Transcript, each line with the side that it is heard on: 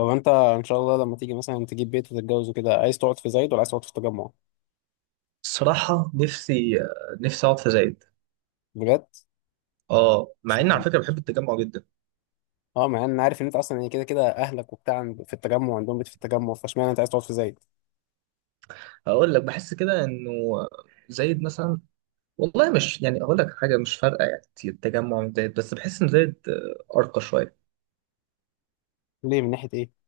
left: هو انت ان شاء الله لما تيجي مثلا تجيب بيت وتتجوز وكده عايز تقعد في زايد ولا عايز تقعد في التجمع؟
right: الصراحة، نفسي أقعد في زايد.
left: بجد؟
right: أه، مع إن على
left: اشمعنى؟
right: فكرة بحب التجمع جدا.
left: اه مع ان انا عارف ان انت اصلا يعني كده كده اهلك وبتاع في التجمع، عندهم بيت في التجمع، فاشمعنى انت عايز تقعد في زايد؟
right: هقول لك، بحس كده إنه زايد مثلا، والله مش يعني أقول لك حاجة مش فارقة يعني كتير التجمع من زايد، بس بحس إن زايد أرقى شوية.
left: ليه، من ناحيه ايه؟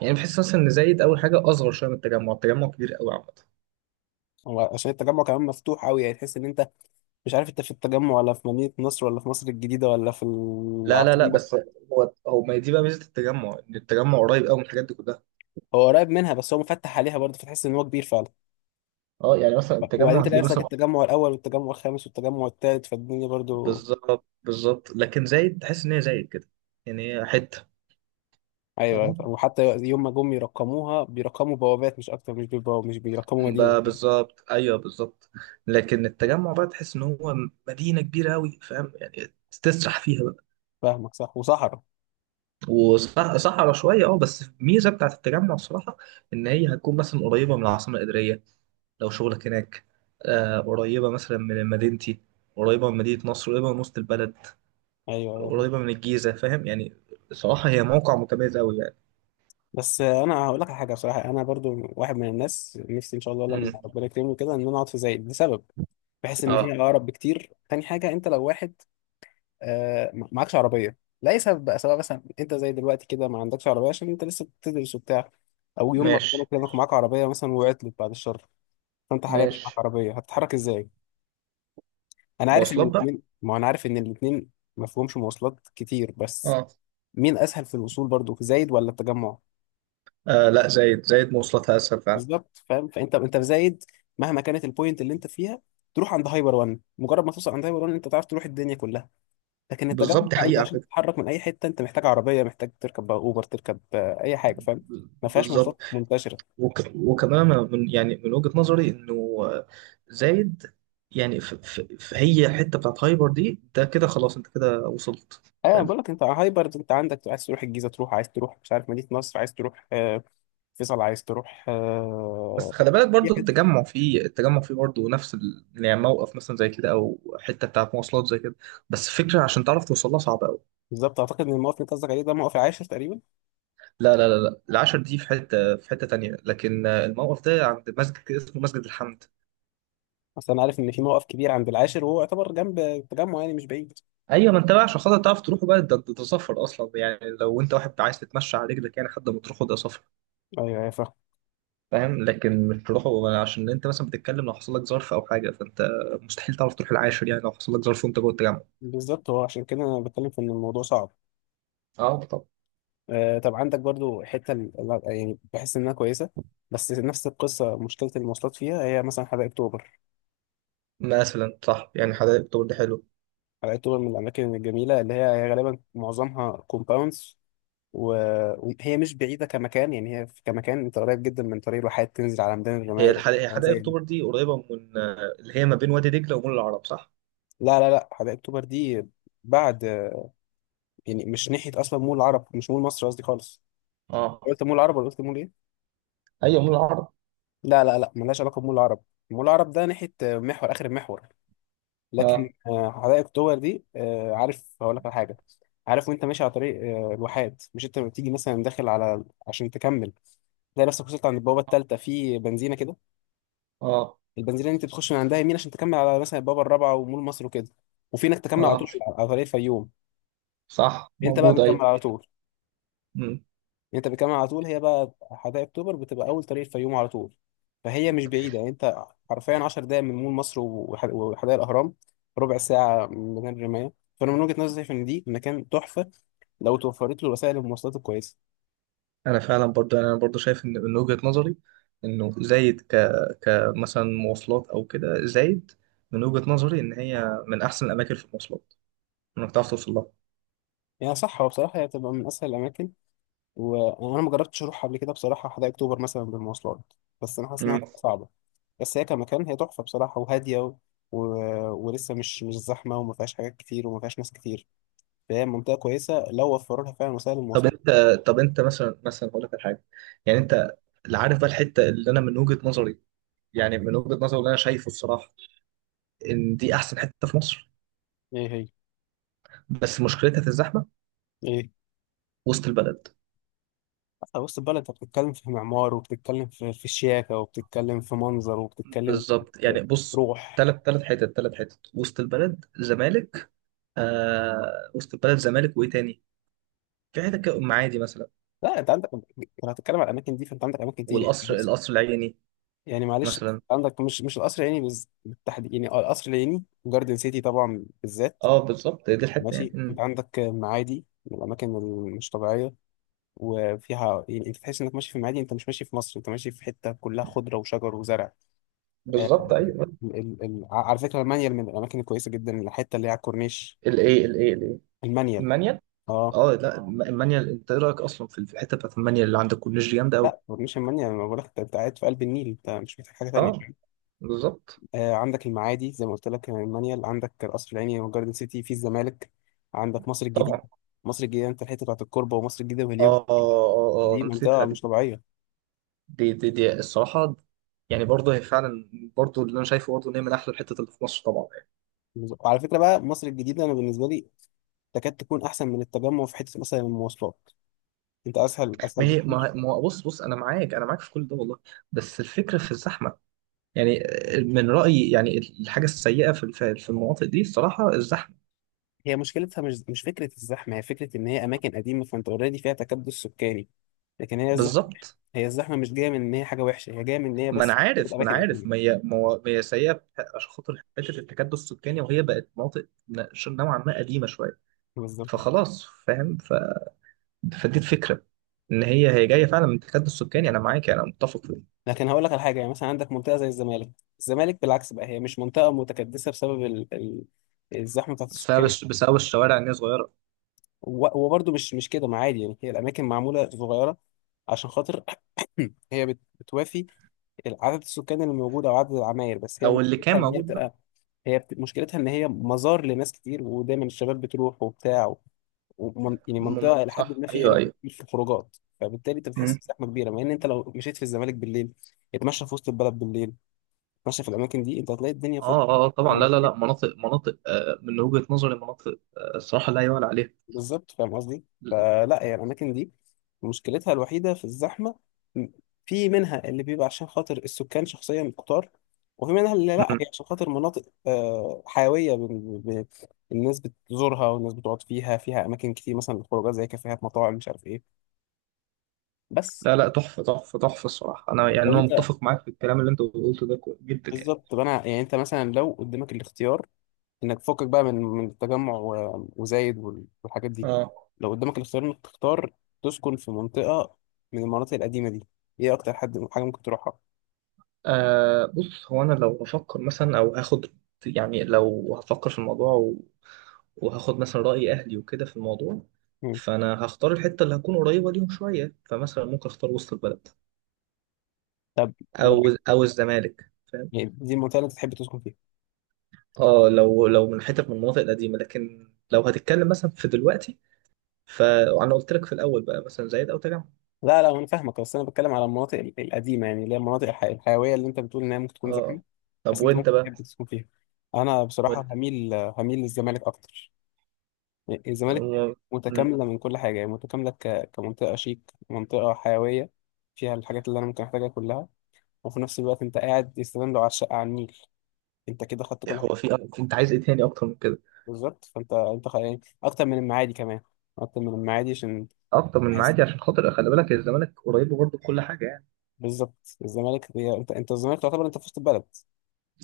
right: يعني بحس مثلا إن زايد أول حاجة أصغر شوية من التجمع. التجمع كبير قوي عامة.
left: هو عشان التجمع كمان مفتوح قوي، يعني تحس ان انت مش عارف انت في التجمع ولا في مدينه نصر ولا في مصر الجديده ولا في
right: لا، لا، لا،
left: العاصمه.
right: بس. هو ما دي بقى ميزة التجمع، إن التجمع قريب قوي من الحاجات دي كلها.
left: هو قريب منها بس هو مفتح عليها برضه، فتحس ان هو كبير فعلا.
right: أه، يعني مثلا
left: وبعدين
right: التجمع
left: تلاقي
right: هتلاقيه
left: نفسك
right: مثلا.
left: التجمع الاول والتجمع الخامس والتجمع الثالث فالدنيا برضه.
right: بالظبط، بالظبط، لكن زايد تحس إن هي زايد كده. يعني هي حتة،
left: ايوه، أيوة.
right: فاهم.
left: وحتى يوم ما جم يرقموها بيرقموا بوابات مش اكتر، مش بيبقوا مش بيرقموا مدينه.
right: بقى بالظبط، ايوه، بالظبط. لكن التجمع بقى تحس ان هو مدينه كبيره قوي، فاهم يعني، تسرح فيها بقى.
left: فاهمك، صح، وصحراء.
right: وصحرا شويه، اه، بس الميزه بتاعت التجمع الصراحه، ان هي هتكون مثلا قريبه من العاصمه الاداريه لو شغلك هناك. قريبه مثلا من مدينتي، قريبه من مدينه نصر، قريبه من وسط البلد،
left: ايوه، أيوة.
right: قريبه من الجيزه، فاهم يعني. صراحه هي موقع متميز قوي يعني.
left: بس انا هقول لك على حاجه بصراحه، انا برضو واحد من الناس نفسي ان شاء الله لما
right: امم
left: ربنا يكرمني كده ان انا اقعد في زايد لسبب. بحس ان هي
right: اه،
left: اقرب بكتير. تاني حاجه، انت لو واحد معكش عربيه لاي سبب بقى، سواء مثلا انت زي دلوقتي كده ما عندكش عربيه عشان انت لسه بتدرس وبتاع، او يوم ما
right: ماشي،
left: ربنا يكرمك معاك عربيه مثلا وعطلت بعد الشر، فانت حاليا مش معاك
right: ماشي،
left: عربيه هتتحرك ازاي؟
right: مواصلات بقى،
left: انا عارف ان الاثنين ما فيهمش مواصلات كتير، بس
right: اه،
left: مين اسهل في الوصول برضو، في زايد ولا التجمع؟
right: لا، زايد مواصلاتها اسهل فعلا.
left: بالظبط، فاهم. فانت في زايد مهما كانت البوينت اللي انت فيها تروح عند هايبر وان، مجرد ما توصل عند هايبر وان انت تعرف تروح الدنيا كلها. لكن التجمع
right: بالظبط، دي
left: انت
right: حقيقة على
left: عشان
right: فكرة،
left: تتحرك من اي حته انت محتاج عربيه، محتاج تركب بقى اوبر، تركب اي حاجه، فاهم. ما فيهاش
right: بالظبط.
left: مواصلات منتشره.
right: وكمان أنا من وجهة نظري إنه، آه، زايد، يعني في هي الحتة بتاعت هايبر دي، ده كده خلاص أنت كده وصلت.
left: ايوه
right: فاهم.
left: بقول لك، انت على هايبر انت عندك عايز تروح الجيزه تروح، عايز تروح مش عارف مدينه نصر، عايز تروح فيصل، عايز تروح
right: بس خلي بالك برضو التجمع فيه برضو نفس يعني موقف مثلا زي كده أو حتة بتاعت مواصلات زي كده. بس فكرة عشان تعرف توصلها صعبة أوي.
left: بالظبط. اعتقد ان الموقف اللي انت قصدك عليه ده موقف العاشر تقريبا.
right: لا، لا، لا، لا، العشر دي في حتة تانية. لكن الموقف ده عند مسجد كده اسمه مسجد الحمد.
left: اصل انا عارف ان في موقف كبير عند العاشر وهو يعتبر جنب التجمع يعني، مش بعيد.
right: ايوه، ما انت بقى عشان خاطر تعرف تروحه بقى ده سفر اصلا يعني، لو انت واحد عايز تتمشى على رجلك يعني لحد ما تروحه، ده سفر.
left: ايوه ايوه فاهم.
right: فاهم، لكن مش تروحه. عشان انت مثلا بتتكلم، لو حصل لك ظرف او حاجه فانت مستحيل تعرف تروح العاشر يعني، لو حصل لك ظرف وانت جوه التجمع.
left: بالظبط، هو عشان كده انا بتكلم في ان الموضوع صعب.
right: اه، طب.
left: آه طب، عندك برضو حته يعني بحس انها كويسه، بس نفس القصه مشكله المواصلات فيها، هي مثلا حدائق اكتوبر.
right: مثلا، صح يعني، حدائق اكتوبر دي حلو.
left: حدائق اكتوبر من الاماكن الجميله، اللي هي غالبا معظمها كومباوندز، وهي مش بعيده كمكان، يعني هي كمكان انت قريب جدا من طريق الواحات، تنزل على ميدان الرمايه
right: هي
left: وحاجات
right: حدائق
left: زي دي.
right: اكتوبر دي قريبه من اللي هي ما بين وادي دجله ومول العرب، صح؟
left: لا لا لا، حدائق اكتوبر دي بعد. يعني مش ناحية أصلا مول العرب، مش مول مصر قصدي، خالص.
right: اه.
left: قلت مول العرب ولا قلت مول إيه؟
right: ايوه، مول العرب.
left: لا لا لا، ملهاش علاقة بمول العرب. مول العرب ده ناحية محور، آخر المحور.
right: اه،
left: لكن حدائق أكتوبر دي، عارف هقول لك على حاجة. عارف وأنت ماشي على طريق الواحات، مش أنت بتيجي مثلا داخل على عشان تكمل، تلاقي نفسك وصلت عند البوابة التالتة في بنزينة كده.
right: اه،
left: البنزينة دي أنت بتخش من عندها يمين عشان تكمل على مثلا البوابة الرابعة ومول مصر وكده، وفي إنك تكمل على
right: اه.
left: طول على طريق الفيوم.
right: صح،
left: أنت بقى
right: موجود.
left: بتكمل على طول.
right: ايوه.
left: انت بتكمل على طول، هي بقى حدائق اكتوبر بتبقى اول طريق الفيوم على طول. فهي مش بعيده، يعني انت حرفيا 10 دقائق من مول مصر وحدائق الاهرام، ربع ساعه من ميدان الرمايه. فانا من وجهه نظري ان دي مكان تحفه لو توفرت له وسائل المواصلات الكويسه.
right: انا فعلا برضو يعني، انا برضو شايف ان من وجهة نظري انه زايد، كمثلا مواصلات او كده زايد، من وجهة نظري ان هي من احسن الاماكن في المواصلات، انك تعرف توصل لها.
left: يعني صح، هو بصراحه هي بتبقى من اسهل الاماكن، وانا ما جربتش اروح قبل كده بصراحه حدائق اكتوبر مثلا بالمواصلات، بس انا حاسس انها
right: مم.
left: هتبقى صعبه. بس هي كمكان هي تحفه بصراحه، وهاديه و... ولسه مش زحمه، وما فيهاش حاجات كتير وما فيهاش ناس كتير، فهي منطقة كويسة لو وفروا لها فعلا وسائل
right: طب
left: المواصلات.
right: انت طب انت مثلا هقول لك على حاجه. يعني انت اللي عارف بقى الحته، اللي انا من وجهه نظري اللي انا شايفه الصراحه، ان دي احسن حته في مصر.
left: ايه هي؟
right: بس مشكلتها في الزحمه.
left: ايه؟
right: وسط البلد.
left: أصل وسط البلد أنت بتتكلم في معمار، وبتتكلم في شياكة، وبتتكلم في منظر، وبتتكلم
right: بالظبط،
left: في
right: يعني، بص.
left: روح.
right: ثلاث حتت، وسط البلد، زمالك. آه، وسط البلد، زمالك، وايه تاني؟ في حتة كده، عادي مثلا.
left: لا أنت عندك، لو هتتكلم على الأماكن دي فأنت عندك أماكن كتير، يعني
right: والقصر
left: معلش،
right: القصر العيني
left: يعني معلش.
right: مثلا.
left: عندك مش القصر العيني بالتحديد، يعني القصر العيني جاردن سيتي طبعا بالذات.
right: اه، بالظبط، دي الحتة يعني
left: ماشي،
right: مم.
left: أنت عندك معادي من الأماكن المش طبيعية، وفيها يعني أنت تحس إنك ماشي في معادي، أنت مش ماشي في مصر، أنت ماشي في حتة كلها خضرة وشجر وزرع. آه،
right: بالظبط، أيوه.
left: على فكرة المانيال من الأماكن الكويسة جدا، الحتة اللي هي على الكورنيش.
right: الإيه؟ الإيه؟ الإيه؟
left: المانيال.
right: المانيال.
left: اه،
right: اه، لا، المانيال. أنت إيه رأيك أصلا في الحتة بتاعت المانيال اللي عند الكورنيش دي؟ جامدة أوي.
left: لا كورنيش المانيال، ما بقولك، انت أنت قاعد في قلب النيل، انت مش محتاج حاجة تانية.
right: اه، بالظبط.
left: آه عندك المعادي زي ما قلت لك، المانيال، عندك القصر العيني وجاردن سيتي في الزمالك، عندك مصر الجديدة.
right: طبعا.
left: مصر الجديدة انت الحتة بتاعت الكوربة ومصر الجديدة وهليوب،
right: اه، اه، اه،
left: دي
right: نسيتها
left: منطقة
right: دي.
left: مش طبيعية.
right: دي الصراحة. يعني برضه هي فعلا، برضه اللي انا شايفه، برضه ان هي من احلى الحتت اللي في مصر طبعا يعني.
left: وعلى فكرة بقى، مصر الجديدة أنا بالنسبة لي تكاد تكون أحسن من التجمع في حتة مثلا المواصلات، انت أسهل
right: ما
left: أسهل
right: هي
left: بكتير.
right: ما ما- بص، بص، انا معاك، انا معاك، في كل ده والله. بس الفكره في الزحمه. يعني. من رأيي يعني، الحاجة السيئة في المناطق دي الصراحة الزحمة.
left: هي مشكلتها مش فكرة الزحمة، هي فكرة إن هي أماكن قديمة، فأنت أوريدي فيها تكدس سكاني. لكن هي الزحمة،
right: بالظبط.
left: هي الزحمة مش جاية من إن هي حاجة وحشة، هي جاية من إن هي
right: ما انا
left: بس
right: عارف ما انا
left: أماكن
right: عارف ما
left: قديمة،
right: هي، ما هي سيئة عشان خاطر حتة التكدس السكاني، وهي بقت مناطق نوعا ما قديمة شوية.
left: بالظبط.
right: فخلاص، فاهم، فدي الفكرة. ان هي جاية فعلا من التكدس السكاني، انا معاك، انا متفق فيه.
left: لكن هقول لك على حاجة، يعني مثلا عندك منطقة زي الزمالك. الزمالك بالعكس بقى هي مش منطقة متكدسة بسبب الزحمة بتاعت السكان.
right: بسبب الشوارع ان هي صغيرة.
left: وبرضه مش كده، ما عادي يعني، هي الأماكن معمولة صغيرة عشان خاطر هي بتوافي عدد السكان اللي موجود أو عدد العماير، بس هي
right: او اللي كان
left: مشكلتها إن هي
right: موجود بقى.
left: بتبقى، هي مشكلتها ان هي مزار لناس كتير، ودايما الشباب بتروح وبتاع يعني منطقه الى حد
right: صح،
left: ما فيها
right: ايوه،
left: رجل
right: ايوه.
left: كتير في الخروجات، فبالتالي انت بتحس
right: مم.
left: بزحمه كبيره، مع ان انت لو مشيت في الزمالك بالليل، اتمشى في وسط البلد بالليل، اتمشى في الاماكن دي، انت هتلاقي الدنيا فاضيه.
right: اه، اه، طبعا، لا، لا، لا، مناطق، من وجهة نظري مناطق، الصراحة لا يعلى عليها.
left: بالظبط فاهم قصدي. فلا هي الاماكن دي مشكلتها الوحيده في الزحمه، م- في منها اللي بيبقى عشان خاطر السكان شخصيا كتار، وفي منها اللي لا
right: مم.
left: هي عشان خاطر مناطق آه، حيويه ب- ب- ب- الناس بتزورها والناس بتقعد فيها، فيها اماكن كتير مثلا للخروجات زي كافيهات مطاعم مش عارف ايه. بس
right: لا، لا، تحفة، تحفة، تحفة الصراحة. أنا يعني
left: لو
right: أنا
left: انت،
right: متفق معاك في الكلام اللي أنت قلته ده جدا يعني.
left: بالظبط. طب انا يعني، انت مثلا لو قدامك الاختيار انك تفكك بقى من التجمع وزايد والحاجات دي،
right: آه.
left: لو قدامك الاختيار انك تختار تسكن في منطقة من المناطق القديمة دي، ايه اكتر حد حاجة ممكن تروحها؟
right: آه، بص، هو أنا لو هفكر مثلا أو هاخد يعني، لو هفكر في الموضوع وهاخد مثلا رأي أهلي وكده في الموضوع.
left: مم.
right: فأنا هختار الحتة اللي هكون قريبة ليهم شوية، فمثلا ممكن أختار وسط البلد.
left: طب لو
right: أو الزمالك، فاهم.
left: يعني دي المنطقة اللي انت تحب تسكن فيها؟
right: آه، لو من المناطق القديمة، لكن لو هتتكلم مثلا في دلوقتي. فأنا قلت لك في الأول بقى، مثلا زايد أو تجمع.
left: لا لا انا فاهمك، بس انا بتكلم على المناطق القديمة، يعني اللي هي المناطق الحيوية اللي انت بتقول انها ممكن تكون زحمة،
right: آه، طب
left: بس انت
right: وأنت
left: ممكن
right: بقى؟
left: تحب تسكن فيها. انا بصراحة
right: وانت
left: هميل للزمالك اكتر. الزمالك
right: هو مم.
left: متكاملة من كل حاجة، يعني متكاملة كمنطقة شيك، منطقة حيوية، فيها الحاجات اللي أنا ممكن أحتاجها كلها، وفي نفس الوقت أنت قاعد يستدام لو على الشقة على النيل، أنت كده خدت كل حاجة،
right: انت عايز ايه تاني اكتر من كده؟
left: بالظبط. فأنت يعني أكتر من المعادي كمان، أكتر من المعادي عشان
right: اكتر من
left: بحس،
right: معادي، عشان خاطر خلي بالك الزمالك قريبه برضه بكل حاجه يعني.
left: بالظبط. الزمالك هي أنت، الزمالك تعتبر أنت في وسط البلد،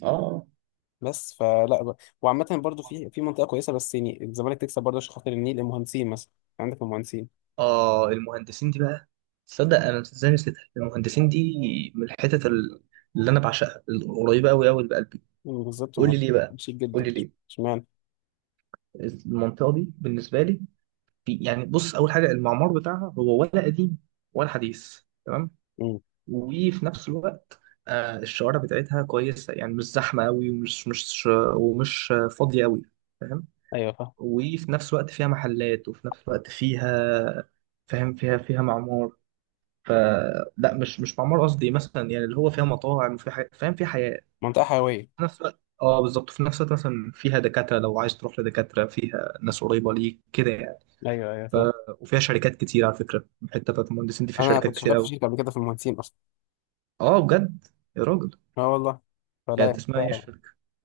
right: اه،
left: بس فلا وعامة برضو في منطقة كويسة، بس يعني الزمالك تكسب برضه عشان خاطر النيل. المهندسين مثلا، عندك المهندسين.
right: اه، المهندسين دي بقى. تصدق انا ازاي نسيتها؟ المهندسين دي من الحتت اللي انا بعشقها، القريبه قوي قوي لقلبي.
left: مم، بالظبط،
right: قول
left: هم
right: لي ليه بقى.
left: شيك
right: قول
left: جدا.
right: لي ليه.
left: اشمعنى؟
right: المنطقه دي بالنسبه لي، يعني بص، اول حاجه المعمار بتاعها هو ولا قديم ولا حديث، تمام.
left: مم،
right: وفي نفس الوقت، الشوارع بتاعتها كويسة، يعني مش زحمة قوي ومش مش ومش فاضية قوي. فاهم.
left: أيوه فاهم.
right: وفي نفس الوقت فيها محلات، وفي نفس الوقت فيها. فاهم، فيها معمار. ف لا، مش معمار قصدي، مثلا يعني اللي هو فيها مطاعم وفيها فاهم، فيها حياة.
left: منطقة حيوية.
right: في نفس الوقت، اه، بالظبط، في نفس الوقت مثلا فيها دكاترة، لو عايز تروح لدكاترة فيها ناس قريبة ليك كده يعني.
left: ايوه ايوه
right: ف...
left: فاهم.
right: وفيها شركات كتير، على فكرة الحتة بتاعت المهندسين دي فيها
left: أنا
right: شركات
left: كنت
right: كتير
left: شغال في
right: قوي.
left: شركة قبل كده في المهندسين أصلا.
right: اه، بجد؟ يا راجل.
left: اه والله. فلا هي
right: يعني اسمها ايه؟
left: منطقة،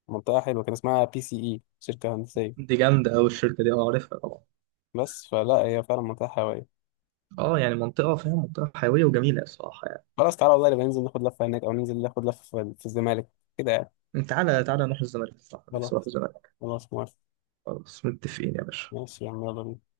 left: منطقة حلوة، كان اسمها BCE، شركة هندسية.
right: دي جامدة أوي الشركة دي، أه عارفها طبعا.
left: بس فلا هي فعلا منطقة حيوية.
right: أه، يعني منطقة، فاهم، منطقة حيوية وجميلة الصراحة.
left: خلاص تعالى والله، نبقى ننزل ناخد لفة هناك أو ننزل ناخد لفة في الزمالك كده يعني.
right: يعني تعالى، تعالى، نروح الزمالك، الصراحة نفسي أروح
left: خلاص.
right: الزمالك.
left: خلاص موافق.
right: خلاص، متفقين يا باشا.
left: ماشي يا عم، يلا بينا.